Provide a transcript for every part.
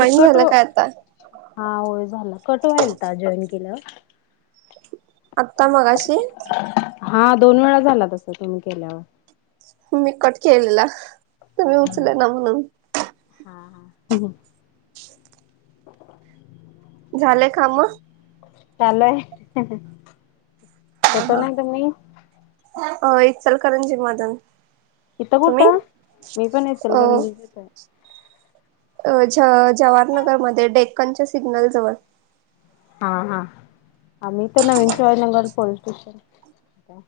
ते झालं कटव, काय आता हा होय झाला कटवायल पाहिजे [unintelligible] आत्ता मगाशी? हा दोन वेळा झाला तस तुम्ही केल्यावर. मी कट केलेला, तुम्ही उचलना म्हणून. [inaudible] हम्. झाले कामं? चालू आहे. त्यांच नंतर मी अ इचलकरंजी मधून. ईथं तुम्ही कुठं? मी पण अ इचलकरंजीत. अ जवाहरनगरमध्ये डेक्कनच्या सिग्नल जवळ. हा हा, अ मी तर नवीन शिवाजीनगर पोलीस स्टेशन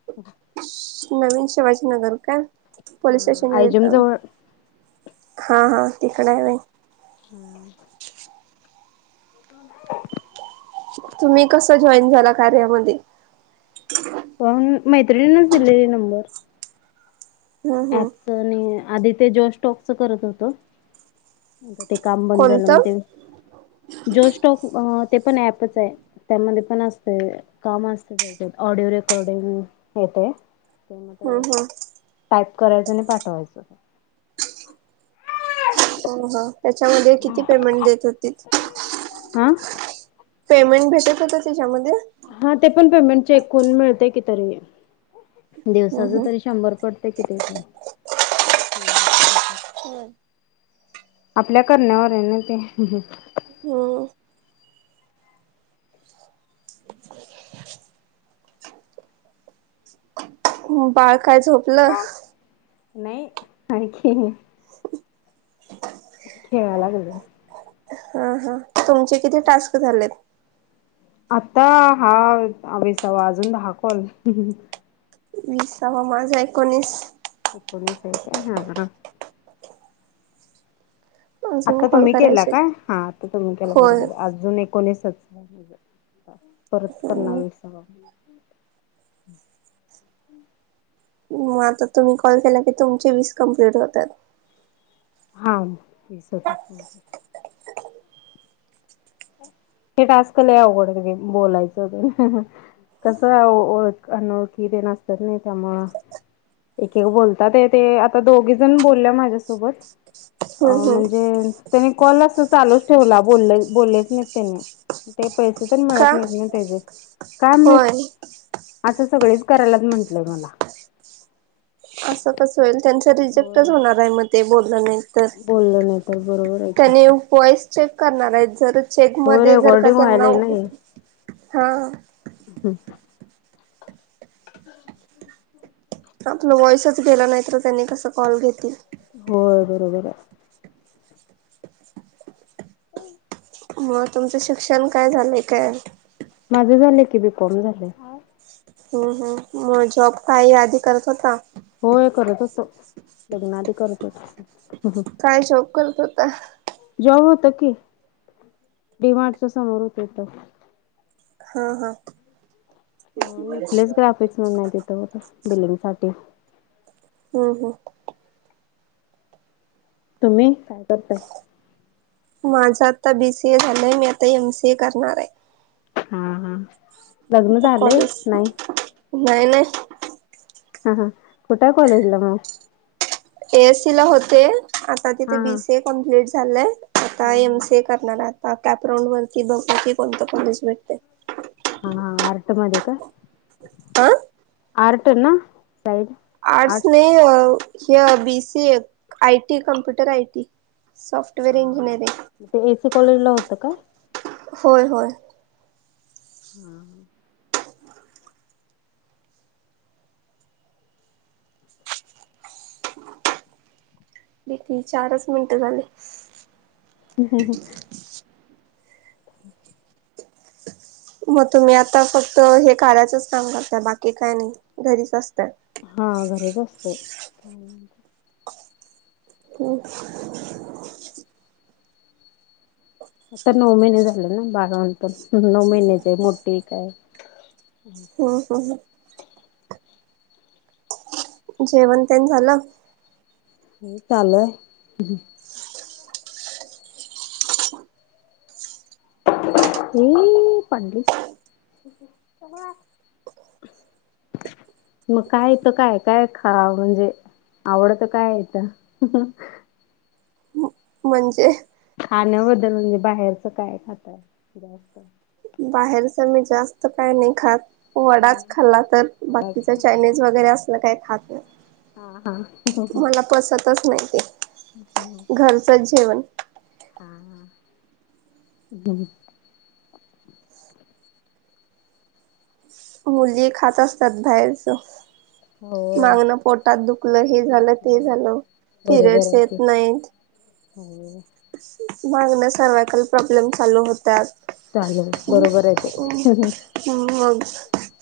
नवीन शिवाजीनगर काय? पोलीस हा स्टेशन आयजम [unintelligible] जवळ हा हा तिकड आहे. [inaudible] [unintelligible] तुम्ही कस जॉईन झाला कार्यामध्ये? अ मी, मैत्रिणीनच दिलेली नंबर. हम्म हम्म. ऍपच आणि आधी ते जॉश स्टॉकच करत होतो. ते काम बंद झालं कोणतं म्हण. जोश स्टॉक ते पण ऍपच आहे. त्यामध्ये पण असते काम असते त्याच्यात ऑडिओ रेकॉर्डिंग येत. ते मग हम् हम टाईप करायचं आणि पाठवायचं. तर मग, त्याच्यामध्ये किती पेमेंट देत होतीत? आ? पेमेंट भेटत होत त्याच्यामध्ये? हा ते पण पेमेंट चेक करून मिळते कि तरी दिवसाच तरी शंभर पड ते की तो. [inaudible] [inaudible] आपल्या करण्यावर आहे ना ते. हम्म. मग बाळ काय झोपलं? नाही, आणखी. खेळाय लागल्या. हा, हा तुमचे किती टास्क झालेत? आता हा विसावा अजून दहा कॉल. वीसवा माझा एकोणीस. एकोणीस काय? हा, हा. अजून आता कॉल तुम्ही केला करायचे काय? हा आता तुम्ही केला बरोबर होय. आहे, अजून अजून एकोणीस, परत करना वीस. मग आता तुम्ही कॉल केला की तुमचे वीस कमप्लीट होतात. हा असं. ते टास्क लय अवघड हे बोलायचं. कसं ओळख, अनोळखी तेन असतात नाही त्यामुळं. एक-एक बोलतात ते आता दोघीजण बोलल्या माझ्यासोबत. अ हम्म हम्म म्हणजे त्यानी कॉल अस चालूच ठेवला बोल- बोललेच नाहीत त्यांनी. ते पैसे तर का मिळत नाहीत ना त्याचे, काम होय. असं सगळेच करायल्यात म्हटलं मला. असं कसं होईल त्यांचा हो रिजेक्टच होणार आहे मग ते बोल नाहीत. बोललं नाही तर बरोबर आहे [inaudible] की त्यानी वॉइस चेक करणार आहेत जर चेक हो मध्ये जर का रेकॉर्डिंग त्यांना, व्हायलाय हा. हम्. [unintelligible] आपलं वॉइसच गेला नाही तर त्यांनी कस कॉल घेतील. हो बरोबर आहे. [inaudible] [unintelligible] मग तुमचं शिक्षण काय झालंय काय? माझं झालं की बी कॉम झालाय. हम्म हम् मग जॉब काही आधी करत होता? होय करत होतो [inaudible] लग्नाआधी करत होतो. काय जॉब करत होता? जॉब होत की [inaudible] डी मार्टच्या समोरच होता. हा-हा. न्युक्लियस ग्राफिक्स म्हणुन आहे तिथं बघा बिलिंग साठी. हम- हम. तुम्ही? करताय माझं आता बी सी ए झालंय मी आता एम सी ए करणार आहे. हम् -हम्. आता कॉलेज? नाही-नाही. हम् -हम् कुठाय कॉलेजला मग? ए एससीला होते आता तिथे हा हा बी सी ए कम्प्लीट झालंय आता हा एम सी ए करणार, आता कॅपराऊंड वरती बघु की कोणतं कॉलेज भेटतय. हा -हा आर्टमध्ये काय? अ? आर्ट ना साईड. आर्ट्स नाही हो. य B C A, I T computer I T, software engineering म ते ए च कॉलेजला होतं का? होय होय. हा हा किती चारच मिनटं झाले. [inaudible] [unintelligible] म तुम्ही आता फक्त हे कार्याचच कामं करता बाकी काय नाय घरीच असत्या. हा घरीच असते. [unintelligible] आता नऊ महिने झाले न बारा [unintelligible] नऊ महिन्याचय मोठीे एक हाय हूं हूं हू जेवण तेन झालं. हो चालूय. ए पाडलीस [inaudible] म काय इथं काय काय खा म्हणजे आवडत काय इथं म्हणजे खाण्या बदल म्हणजे बाहेरच काय खाताय जास्त बाहेरच मी जास्त कायय नाही खात हा वडाच खाल्ला तर बाकीच वडाच चायनीज वगैरे असलं काय खात नाय. हा हा मला पसतच नाय ते घरचच जेवण हा हा मुली खात असतात बाहेरच हो मागणं पोटात दुखलं हे झालं ते दुखलं झालं बरोबर फिरयड्स आहे की येत नाहीत. हो. मागण सर्वायकल प्रॉब्लेम चालू होत्यात. चालू बरोबर हाय ते हू मग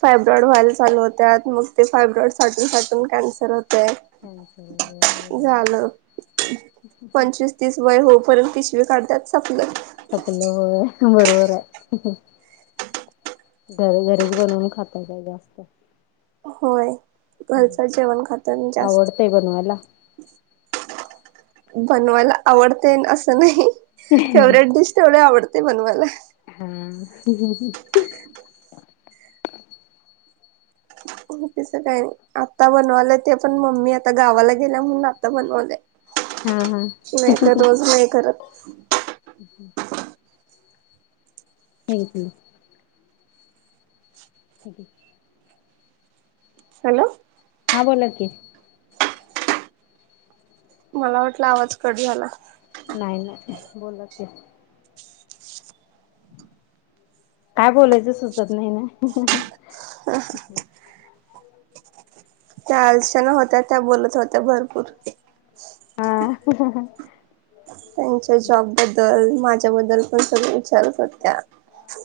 फायब्रॉइड व्हायल चालू होत्या मग ते फायब्रॉइड साठून साठून कॅन्सर होतय. कॅन्सल झालं [unintelligible] पंचवीस तीस वय होऊपर्यंत पिशवी काढत्यात सपलं खपलं होय बरोबर आय. घर घरीच बनवून खाताय काय जास्त होय घरचं जेवण खातो आम्ही जास्त आवडतय बनवायला. बनवायला आवडतेनं असं नाही फेवरेट डिश तेवढी आवडते बनवायला. हा तस काय नाय आता बनवालंय ते पण मम्मी आता गावाला गेल्या म्हणून आता बनवलंय. हा हा नाय त रोज नाय करत. हम् हम् थँक्यू हे घे हॅलो हां बोला की, मला वाटलं आवाज कट झाला. नाय नाय बोला की, काय बोलायचं सुचत नाही ना त्या आलशना होत्या त्या बोलत होत्या भरपूर [unintelligible] त्यांच्या जॉबबद्दल माझ्याबद्दल पण सगळ विचारत होत्या.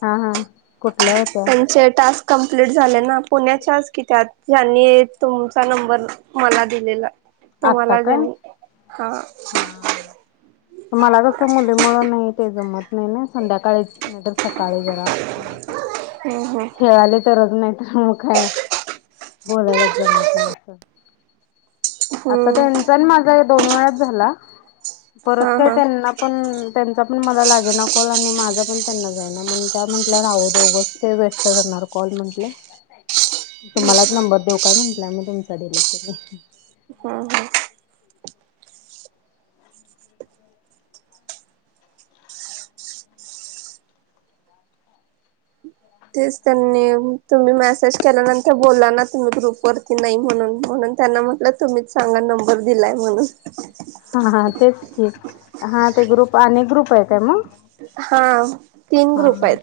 हा हा कुठल त्यांचे टास्क कंप्लीट झाले ना पुण्याच्याच की त्यात ज्यांनी तुम चा नंबर मला दिलेला आत्ता तुम्हाला का ज्यांनी हा हा हा. मला कसं मुली मुळ नाही ते जमत नाही ना संध्याकाळीचं नाय तर सकाळी जरा जमतंय हम्म हम्म ते खेळालीत करत नाय त्यामुळं काय बोलायलाचं जमत नाय असं - आता हम्म त्यांचा आणं माझा हे दोन वेळाचं झाला, हा परत काय हा त्यांना पण त्यांचा पण मला लागेना कॉल आणि माझा पण त्यांना जाईना, म्हणून त्या म्हंटल्या राहू दे उगचं ते वेस्ट- स्ट जाणार कॉल म्हंटल तुम्हाला एक नंबर देऊ का म्हंटल्या, म तुमचा दिला तीनी- हं हं तेच त्यांनी तुम्ही मेसेज केल्यानंतर बोलला ना, तुम्ही ग्रुपवरती नाही म्हणून म्हणून त्यांना म्हटलं तुम्हीच सांगा, नंबर दिलाय म्हणून हा हा तेच की हा ते ग्रुप आणि ग्रुप ये काय म हा तीन हां ग्रुप आहेत. हां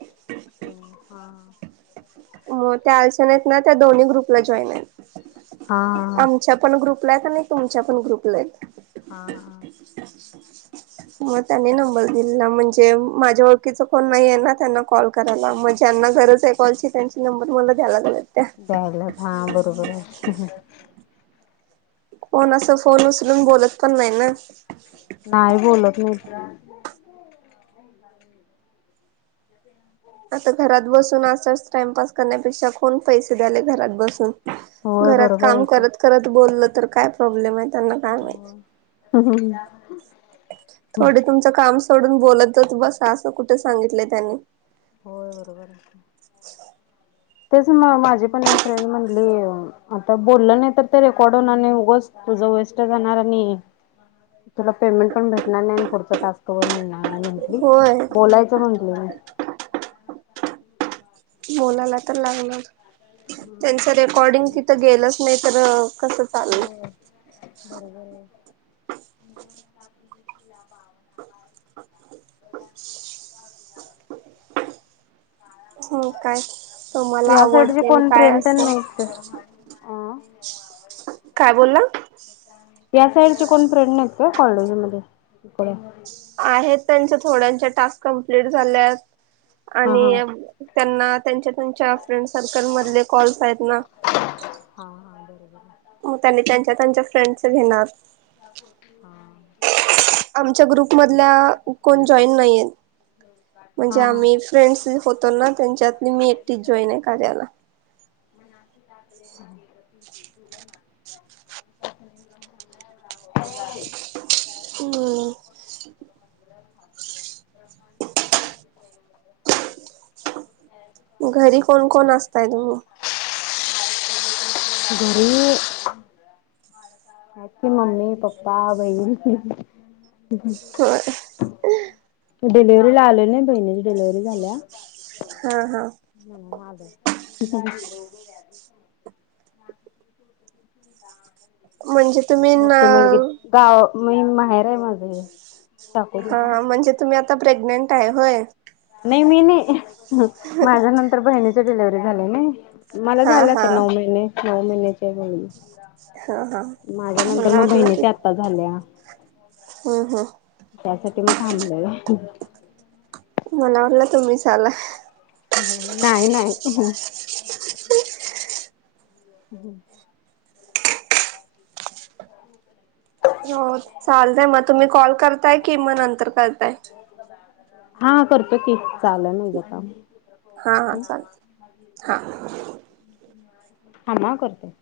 हो हां- म त्या अर्चना आहेत ना, त्या दोन्ही ग्रुपला जॉईन आहेत. हां हा हा च्या पण ग्रुपला येत आणि तुमच्या पण ग्रुपला येत - हां हां- म त्यांनी नंबर दिलेला म्हणजे माझ्या ओळखीचं कोण नाहीये ना, त्यांना कॉल करायला मग ज्यांना गरज हाय कॉलची त्यांची नंबर मला द्यायला लागल्यात त्या द्यायला हां बरोबर हाय. - कोण असं फोन उचलून बोलत पण नाय ना नाय बोलत मी - [inaudible] [inaudible] [inaudible] आता घरात बसून असंच टाइमपास करण्यापेक्षा कोण पैसे द्यायले घरात बसून. - होय घरात बरोबर काम आहे की करत करत बोलल तर काय प्रॉब्लेम ये त्यांना- काय माहित. हो. थोडी तुमचं काम सोडून बोलतचं बसा, असं कुठं सांगितलंय त्यांनी होय बरोबर ये तेच म माझी पण एक फ्रेंड म्हंटली आता बोललं नाय तर ते रेकॉर्ड होणार नाही, उगचं तुझं वेस्ट जाणार आणि तुला पेमेंट पण भेटणार नाय आणि पुढच टास्क पण मिळणार नाय म्हंटली, होय बोलायचं म्हंटली म [inaudible] बोलायला तर लागणार, त्यांच रेकॉर्डिंग तिथं गेल च नाय तर कसं चालल [unintelligible] [inaudible] [unintelligible] [inaudible] हो काय तुम्हाला या आवड साईडचे तेनं कोण काय फ्रेंड तर असं? नाहीत अ काय बोलला? या साईडचे कोण फ्रेंड नाहीत काय कॉलेजमधे थोड्या? आहेत त्यांच्या थोड्यांच्या टास्क कंप्लीट झाल्यात हा हा आणि त्यांना त्यांच्या-त्यांच्या फ्रेंड सर्कल मधले कॉल्स आहेत ना. हां [inaudible] मग त्यांनी त्यांच्या-त्यांच्या फ्रेंडचं घेणार. [inaudible] आमचा ग्रुपमधल्या कोण जॉईन नाही आहेत. [inaudible] म्हणजे आम्ही फ्रेंड्स होतो ना, त्यांच्यातली मी एकटीचं जॉईन आहे कार्याला. [inaudible] [unintelligible] हम्. [inaudible] घरी कोण-कोण असतय तुम्ही? [unintelligible] घरी ती मम्मी, पप्पा, बहीण. होय डिलिव्हरी ला आले नाही बहिणीची डिलेव्हरी झाल्या. हा हा. [inaudible] तिचा. [inaudible] म्हणजे तुम्ही [inaudible] मोठी मुलगी न गाव मी माहेर आहे माझं हे. चाकोरी हा म्हणजे तुम्ही आता प्रेग्नेंट आहे होय? नाही मी नाही माझ्या नंतर बहिणीची डिलिव्हरी झाली नाही. मला हा झालं हा आता नऊ महिने, नऊ महिने. हम्म, हा हा माझ्या नंतर मला मग बहिणीच्या आता झाल्या. [inaudible] हम् हम्. त्यासाठी मग थांबले. मला वाटलं तुम्ही [unintelligible] नाही नाही. [inaudible] [inaudible] हो चालतय मग तुम्ही कॉल करताय कि मग नंतर करताय? हा करतो की चालय माझं काम. हा हा चालेल, हा. [inaudible] [unintelligible] थांबा करतो.